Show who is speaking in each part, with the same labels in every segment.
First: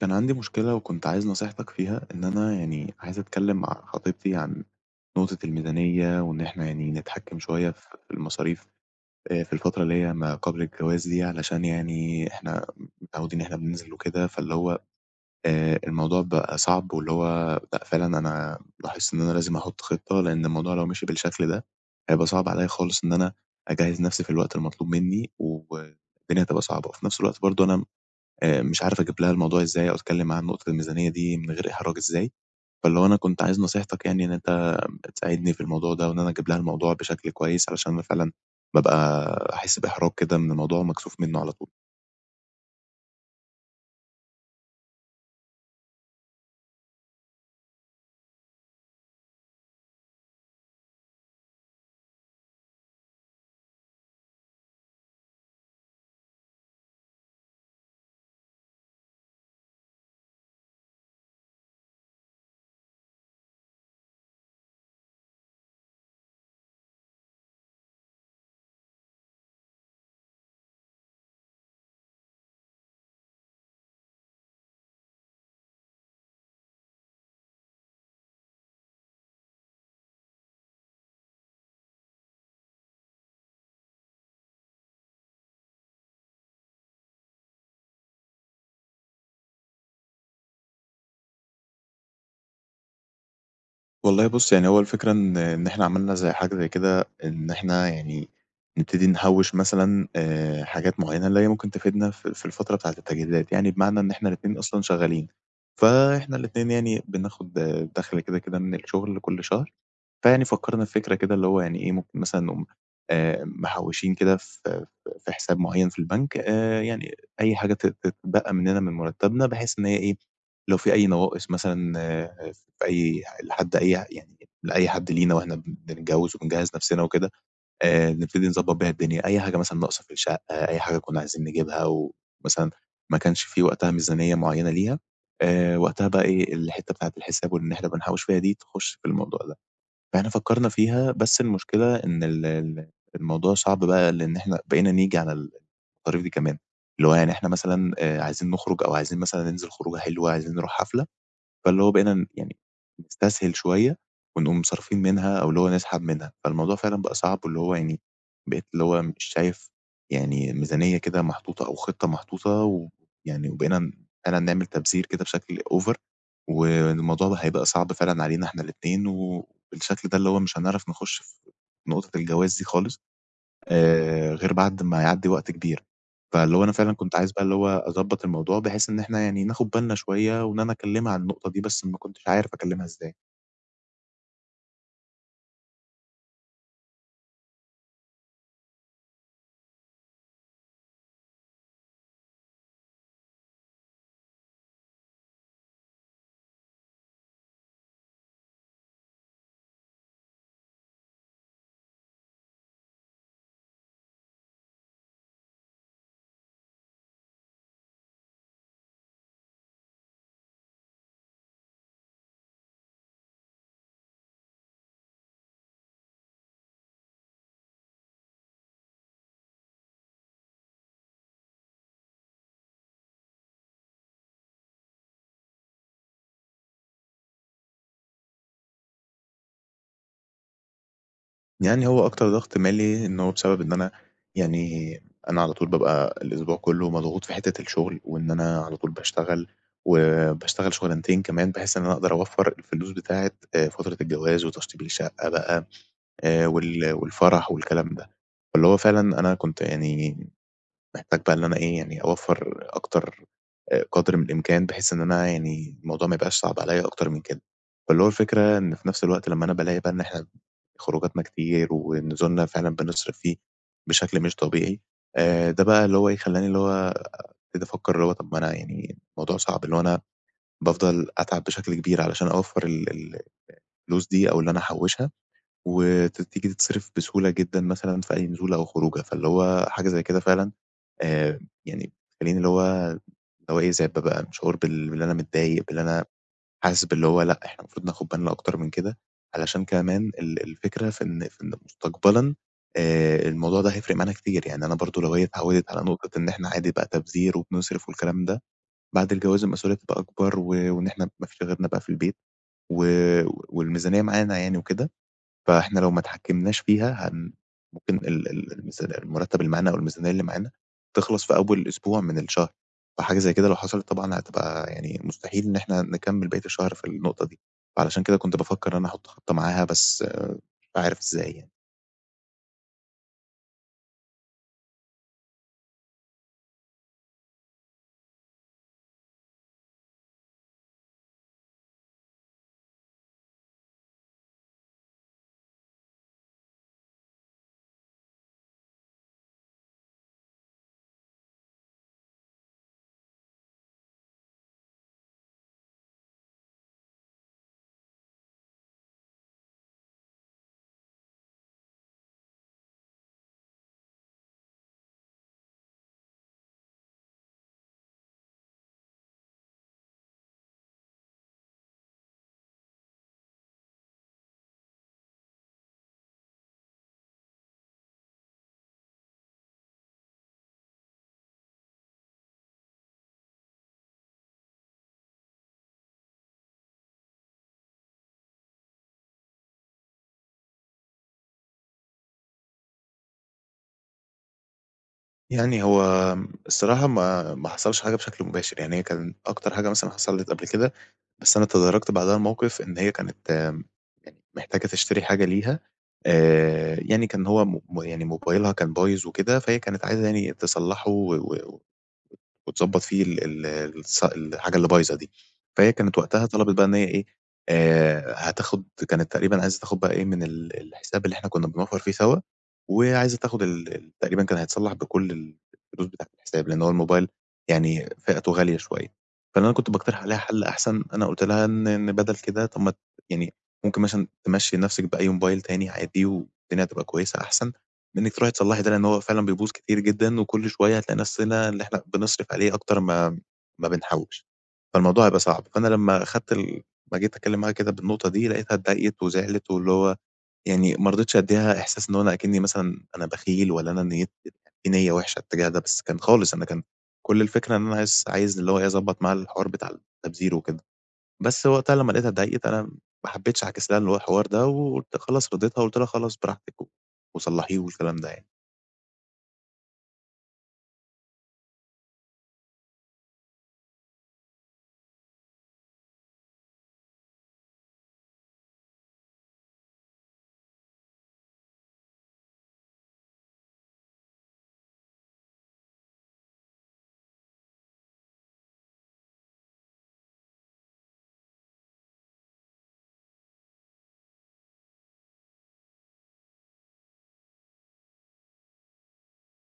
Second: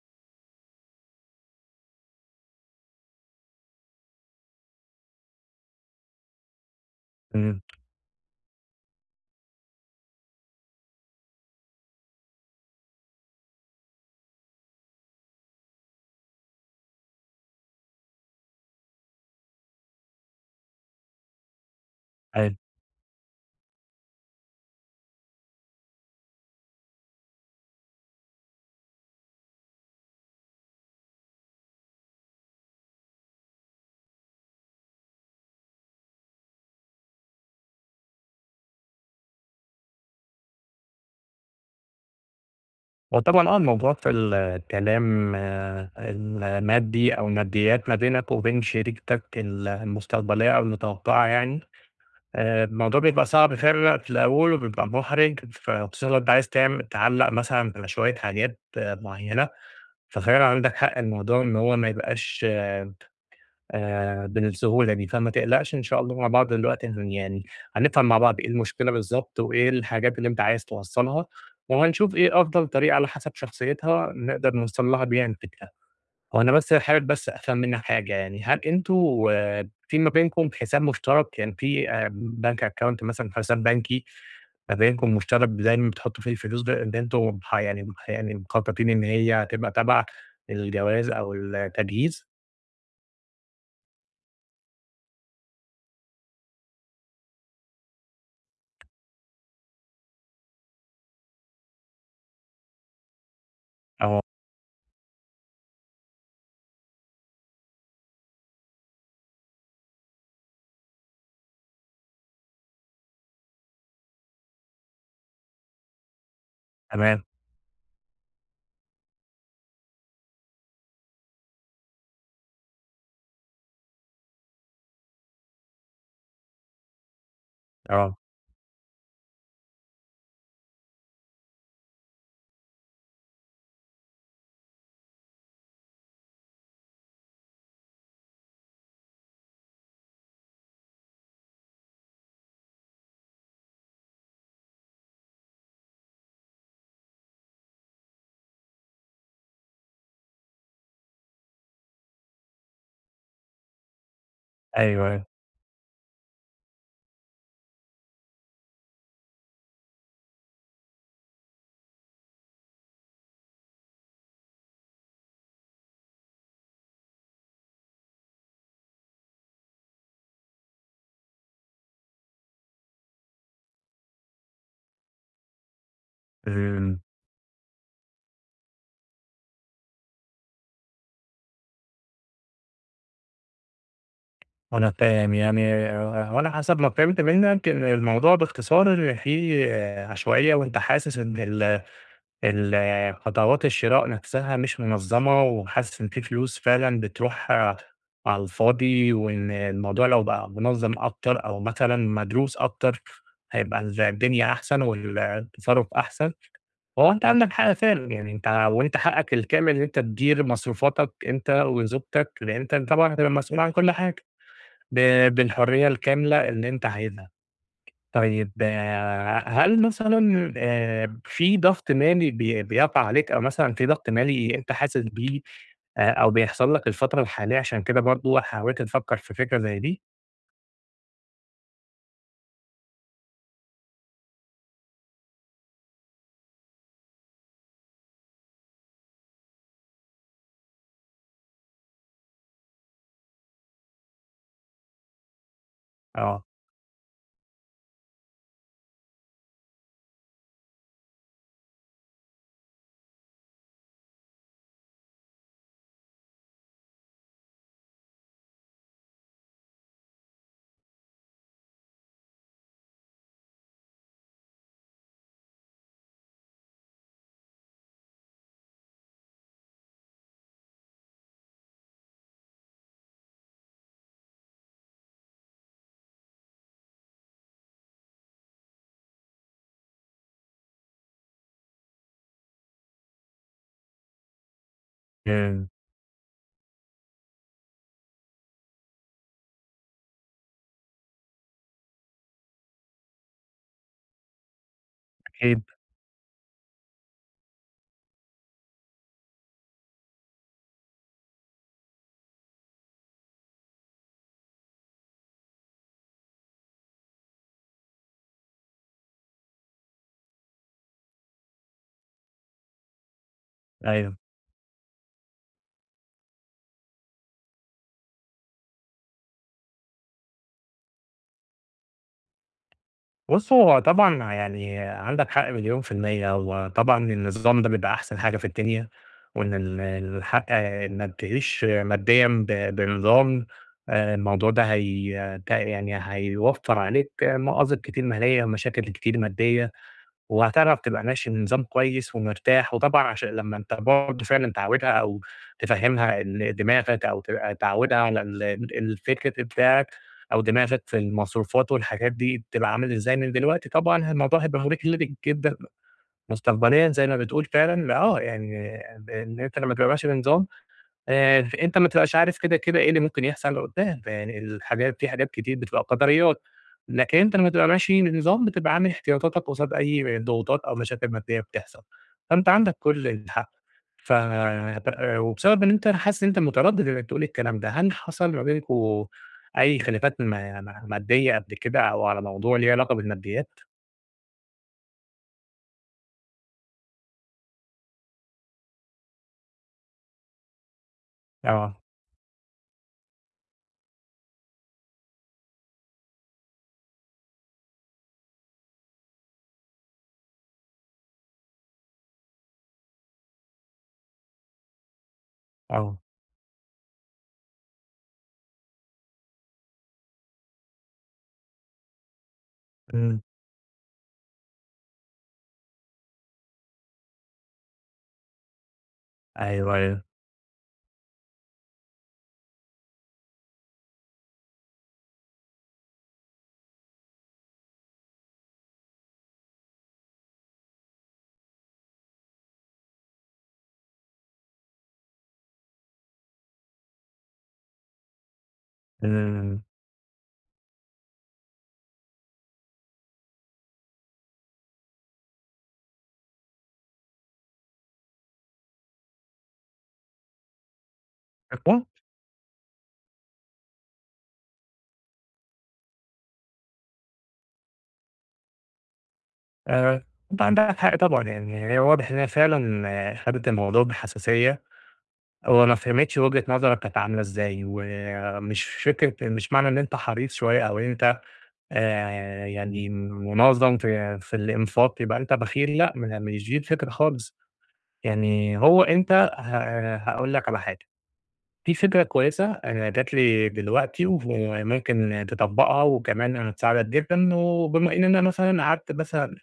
Speaker 1: كان عندي مشكلة وكنت عايز نصيحتك فيها، إن أنا يعني عايز أتكلّم مع خطيبتي عن نقطة الميزانية، وإن إحنا يعني نتحكّم
Speaker 2: إمم،
Speaker 1: شوية في المصاريف في الفترة اللي هي ما قبل الجواز دي، علشان يعني إحنا متعوّدين إن إحنا بننزل وكده، فاللي هو الموضوع بقى صعب، واللي هو لأ فعلًا أنا لاحظت إن أنا لازم أحُط خطة، لإن الموضوع لو مشي بالشكل ده هيبقى صعب
Speaker 2: أيوه.
Speaker 1: عليّا خالص إن أنا أجهّز نَفْسي في الوقت المطلوب منّي، والدنيا هتبقى صعبة، وفي نَفْس الوقت برضه أنا مش عارف أجيب لها الموضوع إزاي أو أتكلّم معاها عن نقطة الميزانية دي من غير إحراج إزاي. فاللي هو أنا كنت عايز نصيحتك، يعني إن أنت تساعدني في الموضوع ده وإن أنا أجيب لها الموضوع بشكل كويس، علشان أنا فعلًا بابقى باحس بإحراج كده من الموضوع ومكسوف منّه على طول.
Speaker 2: وطبعًا آه، الموضوع في الكلام آه، المادي أو الماديات ما بينك وبين شريكتك المستقبلية أو المتوقعة الموضوع بيبقى صعب فعلًا في الأول وبيبقى مُحرِج، فخصوصًا لو أنت عايز تعلّق مثلًا على شوية حاجات آه، معيّنة، ففعلًا عندك حق الموضوع إن هو ما يبقاش بالسهولة دي، فما تقلقش إن شاء الله مع بعض دلوقتي هن يعني هنفهم مع بعض إيه المشكلة بالضبط، وإيه الحاجات اللي أنت عايز توصّلها، وهنشوف إيه أفضل طريقة على حسب شخصيتها نقدر نوصل لها بيها الفكرة. هو أنا بس حابب أفهم منّك حاجة يعني، هل أنتم في ما بينكم حساب مشترك؟ يعني في bank account مثلًا حساب بنكي ما بينكم مشترك دايمًا بتحطّوا فيه الفلوس ده اللي أنتم ح يعني يعني مخططين إن هي تبقى تبع الجواز أو التجهيز؟
Speaker 1: والله بُص، يعني هو الفكرة إن إحنا عملنا زي حاجة زي كده، إن إحنا يعني نبتدي نحوّش مثلًا حاجات معيّنة اللي هي ممكن تفيدنا في الفترة بتاعة التجهيزات، يعني بمعنى إن
Speaker 2: آه،
Speaker 1: إحنا الاتنين أصلًا شغّالين، فإحنا الاتنين يعني بناخُد دَخْل كده، كده من الشغل كل شهر. فيعني فكّرنا بفكرة كده اللي هو يعني إيه، ممكن مثلًا نقوم محوّشين كده في في حساب معيّن في البنك، يعني
Speaker 2: تمام،
Speaker 1: أي حاجة تتبقى مننا من مرتّبنا، بحيث إن هي إيه، لو في أي نواقص مثلًا، في أي لحد أي يعني، لأي حد لينا وإحنا بنتجوّز وبنجهّز نَفْسنا وكده،
Speaker 2: آه.
Speaker 1: نبتدي نضبّط بيها الدنيا، أي حاجة مثلًا ناقصة في الشقة، أي حاجة كُنّا عايزين نجيبها ومثلًا ما كانش في وقتها ميزانية معيّنة ليها، وقتها بقى إيه، الحتّة بتاعة الحساب وإن إحنا بنحوّش فيها دي تخُش في الموضوع ده. فإحنا فكّرنا فيها، بس المشكلة إن ال ال الموضوع صعب بقى، لإن إحنا بقينا نيجي على المصاريف دي كمان، اللي هو يعني إحنا مثلًا عايزين نخرج أو عايزين مثلًا ننزل خروجة حلوة، عايزين نروح حفلة، فاللي هو بقينا يعني نستسهل شوية ونقوم صارفين
Speaker 2: أيوه، أيوه.
Speaker 1: منها أو اللي هو نسحب منها، فالموضوع فعلًا بقى صعب، واللي هو يعني بقيت اللي هو مش شايف يعني ميزانية كده محطوطة أو خطة محطوطة، ويعني وبقينا فعلًا نعمل تبذير كده بشكل over، والموضوع بقى هيبقى صعب فعلًا علينا إحنا الاتنين، وبالشكل ده اللي هو مش هنعرف نخُش في نقطة الجواز دي خالص، غير بعد ما يعدّي وقت كبير. فاللي هو أنا فعلًا
Speaker 2: إمم،
Speaker 1: كنت عايز بقى اللي هو أضبّط الموضوع، بحيث إن إحنا يعني ناخُد بالنا شوية وإن أنا أكلّمها عن النقطة دي، بس ما كنتش عارف أكلّمها إزاي.
Speaker 2: أنا فاهم يعني هو أنا حسب ما فهمت منك إن الموضوع باختصار فيه آه، عشوائية، وأنت حاسس إن ال آه، خطوات الشراء نفسها مش منظمة، وحاسس إن في فلوس فعلًا بتروح آه، على الفاضي، وإن الموضوع لو بقى منظم أكتر أو مثلًا مدروس أكتر، هيبقى الدنيا أحسن والتصرف أحسن. هو أنت عندك حق فعلًا، يعني أنت وأنت حقك الكامل إن أنت تدير مصروفاتك أنت وزوجتك، لإن أنت طبعًا هتبقى مسؤول عن كل حاجة ب بالحرية الكاملة اللي أنت عايزها. طيب آه، هل مثلًا في ضغط مالي بيقع عليك أو مثلًا في ضغط مالي أنت حاسس بيه أو بيحصل لك الفترة الحالية عشان كده برضه حاولت تفكّر في فكرة زي دي؟
Speaker 1: يعني هو أكتر ضغط مالي إن هو بسبب إن أنا يعني أنا على طول بابقى الأسبوع كُلّه مضغوط في حتّة الشغل، وإن أنا على طول باشتغل وباشتغل شغلانتين كمان، بحيث إن أنا أقدر أوفّر الفلوس بتاعة فترة الجواز وتشطيب الشقة بقى،
Speaker 2: آه.
Speaker 1: والفرح والكلام ده. فاللي هو فعلًا أنا كنت يعني محتاج بقى إن أنا إيه، يعني أوفّر أكتر قدر من الإمكان، بحيث إن أنا يعني الموضوع ما يبقاش صعب عليّا أكتر من كده. فاللي هو الفكرة إن في نفس الوقت لمّا أنا بالاقي بقى إن إحنا خروجاتنا كتير ونزولنا فعلًا بنصرف فيه بشكل مش طبيعي، ده بقى اللي هو إيه، خلّاني اللي هو ابتدي أفكّر اللي هو طب ما أنا يعني الموضوع صعب، اللي هو أنا بافضل أتعب بشكل كبير علشان أوفّر ال ال الفلوس دي أو اللي أنا أحوّشها، وت تيجي تتصرف بسهولة جدًا مثلًا في أي نزولة أو خروجة، فاللي هو حاجة زي كده فعلًا آآ يعني خلّيني اللي هو إيه، زي بابقى شعور باللي أنا متضايق،
Speaker 2: إمم.
Speaker 1: باللي أنا حاسس باللي هو لأ، إحنا المفروض ناخُد بالنا أكتر من كده، علشان كمان الفكرة في إن مستقبلًا الموضوع ده هيفرق معانا كتير، يعني أنا برضه لو هي
Speaker 2: أكيد.
Speaker 1: اتعوّدت على نقطة إن إحنا عادي بقى تبذير وبنصرف والكلام ده، بعد الجواز المسؤولية تبقى أكبر، وإن إحنا ما فيش غيرنا بقى في البيت، و والميزانية معانا يعني وكده. فإحنا لو ما اتحكمناش فيها ممكن ال ال المرتب اللي معانا أو الميزانية اللي معانا تخلص في أول أسبوع من الشهر، فحاجة زي كده لو حصلت
Speaker 2: أيوه.
Speaker 1: طبعًا هتبقى يعني مستحيل إن إحنا نكمّل بقية الشهر في النقطة دي، فعلشان كده كنت بافكّر إن أنا أحُط خطة معاها، بس مش عارف إزاي يعني.
Speaker 2: بُص، هو طبعًا يعني عندك حق مليون في المِيّة، هو طبعًا النظام ده بيبقى أحسن حاجة في الدنيا، وإن الحق إنك تعيش ماديًا بنظام، الموضوع ده هي ت يعني هيوفّر عليك مآزق كتير مالية ومشاكل كتير مادية. وهتعرف تبقى ماشي بنظام كويس ومرتاح، وطبعًا عشان لمّا أنت برضه فعلًا تعوّدها أو تفهّمها إن دماغك أو تبقى تعوّدها على الفكر بتاعك أو دماغك في المصروفات والحاجات دي بتبقى عامل إزاي من دلوقتي، طبعًا الموضوع هيبقى مُريح ليك جدًا مستقبليًا زي ما بتقول فعلًا، لا، آه، يعني إن أنت لمّا تبقى ماشي بنظام ف أنت ما بتبقاش عارف كده، كده إيه اللي ممكن يحصل قدّام، يعني في حاجات كتير بتبقى قدريات، لكن أنت لمّا تبقى ماشي بنظام بتبقى عامل احتياطاتك قصاد أي ضغوطات أو مشاكل مادية بتحصل، فأنت عندك كل الحق. ف وبسبب إن أنت حاسس إن أنت متردد إنك تقول الكلام ده، هل حصل ما بينكم أي خلافات ما ما مادية قبل كده أو على موضوع ليه علاقة بالماديات؟
Speaker 1: يعني هو الصراحة ما حصلش حاجة بشكل مباشر، يعني هي كان أكتر حاجة مثلًا حصلت قبل كده، بس أنا
Speaker 2: آه،
Speaker 1: تداركت بعدها الموقف، إن هي كانت محتاجة تشتري حاجة ليها، يعني كان هو م م يعني موبايلها كان بايظ وكده، فهي كانت عايزة يعني تصلّحه و و وتضبّط فيه ال ال الص الحاجة اللي بايظة دي. فهي
Speaker 2: آه،
Speaker 1: كانت وقتها طلبِت بقى إن هي إيه، كانت تقريبًا عايزة تاخد بقى إيه، من الحساب اللي إحنا كُنّا بنوفّر فيه سوا، وعايزة
Speaker 2: إمم،
Speaker 1: تاخد ال ال تقريبًا كان هيتصلّح بكل الفلوس بتاعة الحساب، لإن هو الموبايل يعني فئته غالية شوية. فأنا كنت
Speaker 2: أيوه،
Speaker 1: باقترح
Speaker 2: أيوه،
Speaker 1: عليها حَل أحسن، أنا قُلت لها إن بدل كده طَب ما يعني ممكن مثلًا تمشّي نَفْسِك بأي موبايل تاني عادي، والدنيا هتبقى كويسة أحسن منِّك تروحي تصلّحي ده، لإن هو فعلًا بيبوظ كتير جدًا، وكل شوية هتلاقي نَفْسنا اللي إحنا بنصرف عليه أكتر ما بنحوّش، فالموضوع هيبقى صعب. فأنا لمّا أخدت ما جيت أتكلّم معاها كده بالنقطة دي، لقيتها اتضايقت وزعلِت،
Speaker 2: إمم.
Speaker 1: واللي هو يعني ما رضيتش أدّيها إحساس إن هو أنا أكنّي مثلًا أنا بخيل، ولا أنا في نيّة وِحشة اتجاه ده، بس كان خالص أنا كان كل الفكرة إن أنا عايز اللي هو إيه، أضبّط معاها الحوار بتاع التبذير وكده. بس وقتها لمّا لقيتها اتضايقت، أنا ما حبّيتش أعكس لها اللي هو الحوار ده، وقُلت خلاص رضيتها وقُلت لها: "خلاص براحتك وصلّحيه." والكلام ده يعني.
Speaker 2: آآ، أنتِ عندك حق طبعًا، يعني هي واضح إن هي فعلًا آه، خدِت الموضوع بحساسية، هو ما فهمِتش وجهة نظرك كانت عاملة إزاي، ومش فكرة مش معنى إن أنت حريص شوية أو أنت يعني منظَّم في الإنفاق يبقى أنت بخيل، لأ، ما مش دي الفكرة خالص، يعني هو أنت ه هاقول لك على حاجة، في فكرة كويسة جات لي دلوقتي وممكن تطبّقها وكمان انا هتساعدك جدًا، وبما إننا مثلًا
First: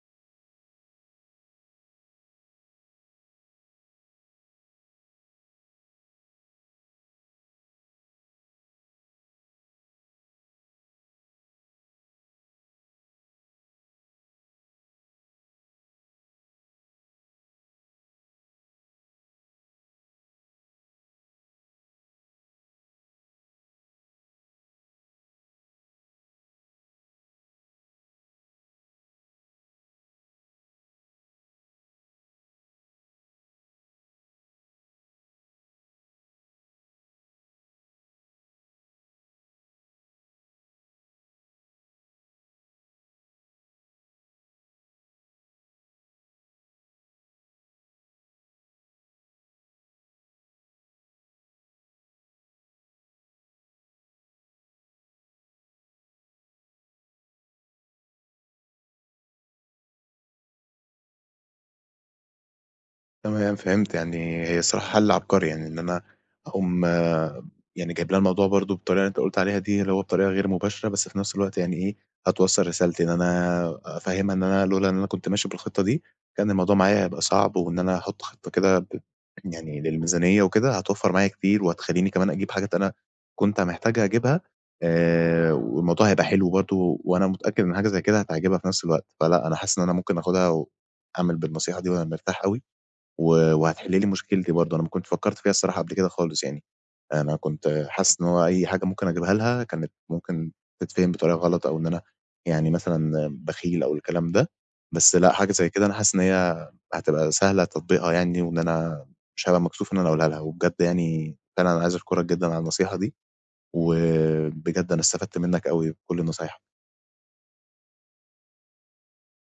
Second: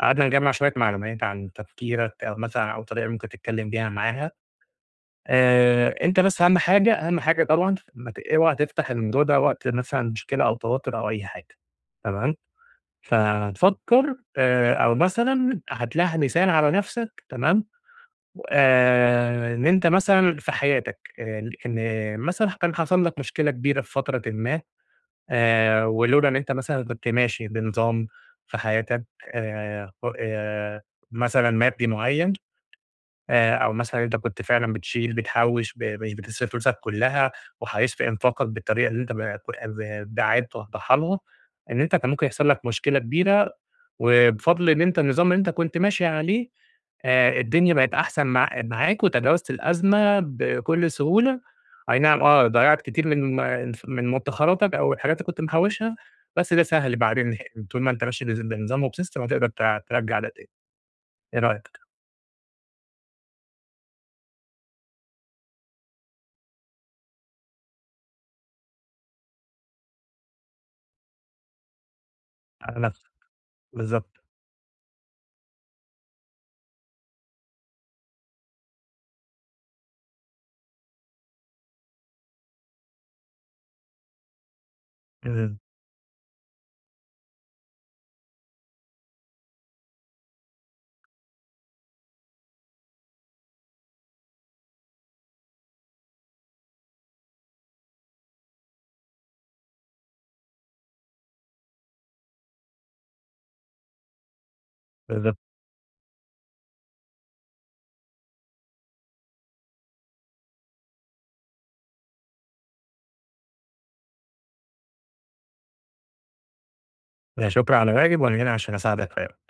Speaker 2: قعدنا نجمّع شوية معلومات عن تفكيرك أو مثلًا أو طريقة ممكن تتكلّم بيها معاها، أنت بس أهم حاجة طبعًا ما ت اوعى تفتح الموضوع ده وقت مثلًا مشكلة أو توتُّر أو أي حاجة تمام، فتفكّر أو مثلًا هتلاقي مثال على نَفْسك تمام، إن أنت مثلًا في حياتك إن مثلًا كان حصل لك مشكلة كبيرة في فترةٍ ما ولولا إن أنت مثلًا كنت ماشي بنظام في حياتك ق مثلًا مادي معيّن أو مثلًا أنت كنت فعلًا بتشيل، بتحوّش، مش بتصرف فلوسك كلّها وحريص في إنفاقك بالطريقة اللي أنت ب ب باعِت توضّحها لهم، إن أنت كان ممكن يحصل لك مشكلة كبيرة، وبفضل إن أنت النظام اللي أنت كنت ماشي عليه الدنيا بقت أحسن معاك وتجاوزت الأزمة بكل سهولة، أي نعم آه، ضيّعت كتير من مدخراتك أو الحاجات اللي كنت محوّشها، بس ده سهل بعدين طول ما أنت ماشي بنظام وبsystem هتقدر ترجّع ده تاني، إيه رأيك؟
Speaker 1: تمام، فهمت. يعني هي الصراحة حَل عبقري، يعني إن أنا أقوم يعني جايب لها الموضوع برضه بالطريقة اللي أنت قُلت عليها دي، اللي هو بطريقة غير مباشرة، بس في نفس الوقت يعني إيه، هتوصّل
Speaker 2: على
Speaker 1: رسالتي إن
Speaker 2: نفسك،
Speaker 1: أنا
Speaker 2: بالضبط.
Speaker 1: أفهّمها إن أنا لولا إن أنا كنت ماشي بالخطة دي، كان الموضوع معايا هيبقى صعب، وإن أنا هاحط خطة كده يعني للميزانية وكده، هتوفّر معايا كتير، وهتخلّيني كمان أجيب حاجات أنا كنت محتاج أجيبها، والموضوع هيبقى حلو برضه، وأنا متأكد إن حاجة زي كده هتعجبها في نفس الوقت، فلأ أنا حاسس إن أنا ممكن آخُدها وأعمل بالنصيحة دي وأنا مرتاح أوي. وهتحل لي مشكلتي برضه. أنا ما كنتش فكّرت فيها الصراحة قبل كده خالص يعني، أنا كنت حاسس إن هو أي حاجة ممكن أجيبها لها كانت ممكن تتفهم بطريقة غلط، أو إن أنا يعني مثلًا بخيل أو الكلام ده، بس لأ،
Speaker 2: بالضبط،
Speaker 1: حاجة زي كده أنا حاسس إن هي هتبقى سهلة تطبيقها، يعني وإن أنا مش هابقى مكسوف إن أنا أقولها لها، وبجد يعني فعلًا أنا عايز أشكرك جدًا على النصيحة دي، وبجد أنا استفدت منّك أوي بكل النصايح.
Speaker 2: هي شكرًا على واجب، وأنا هنا عشان أساعدك في أي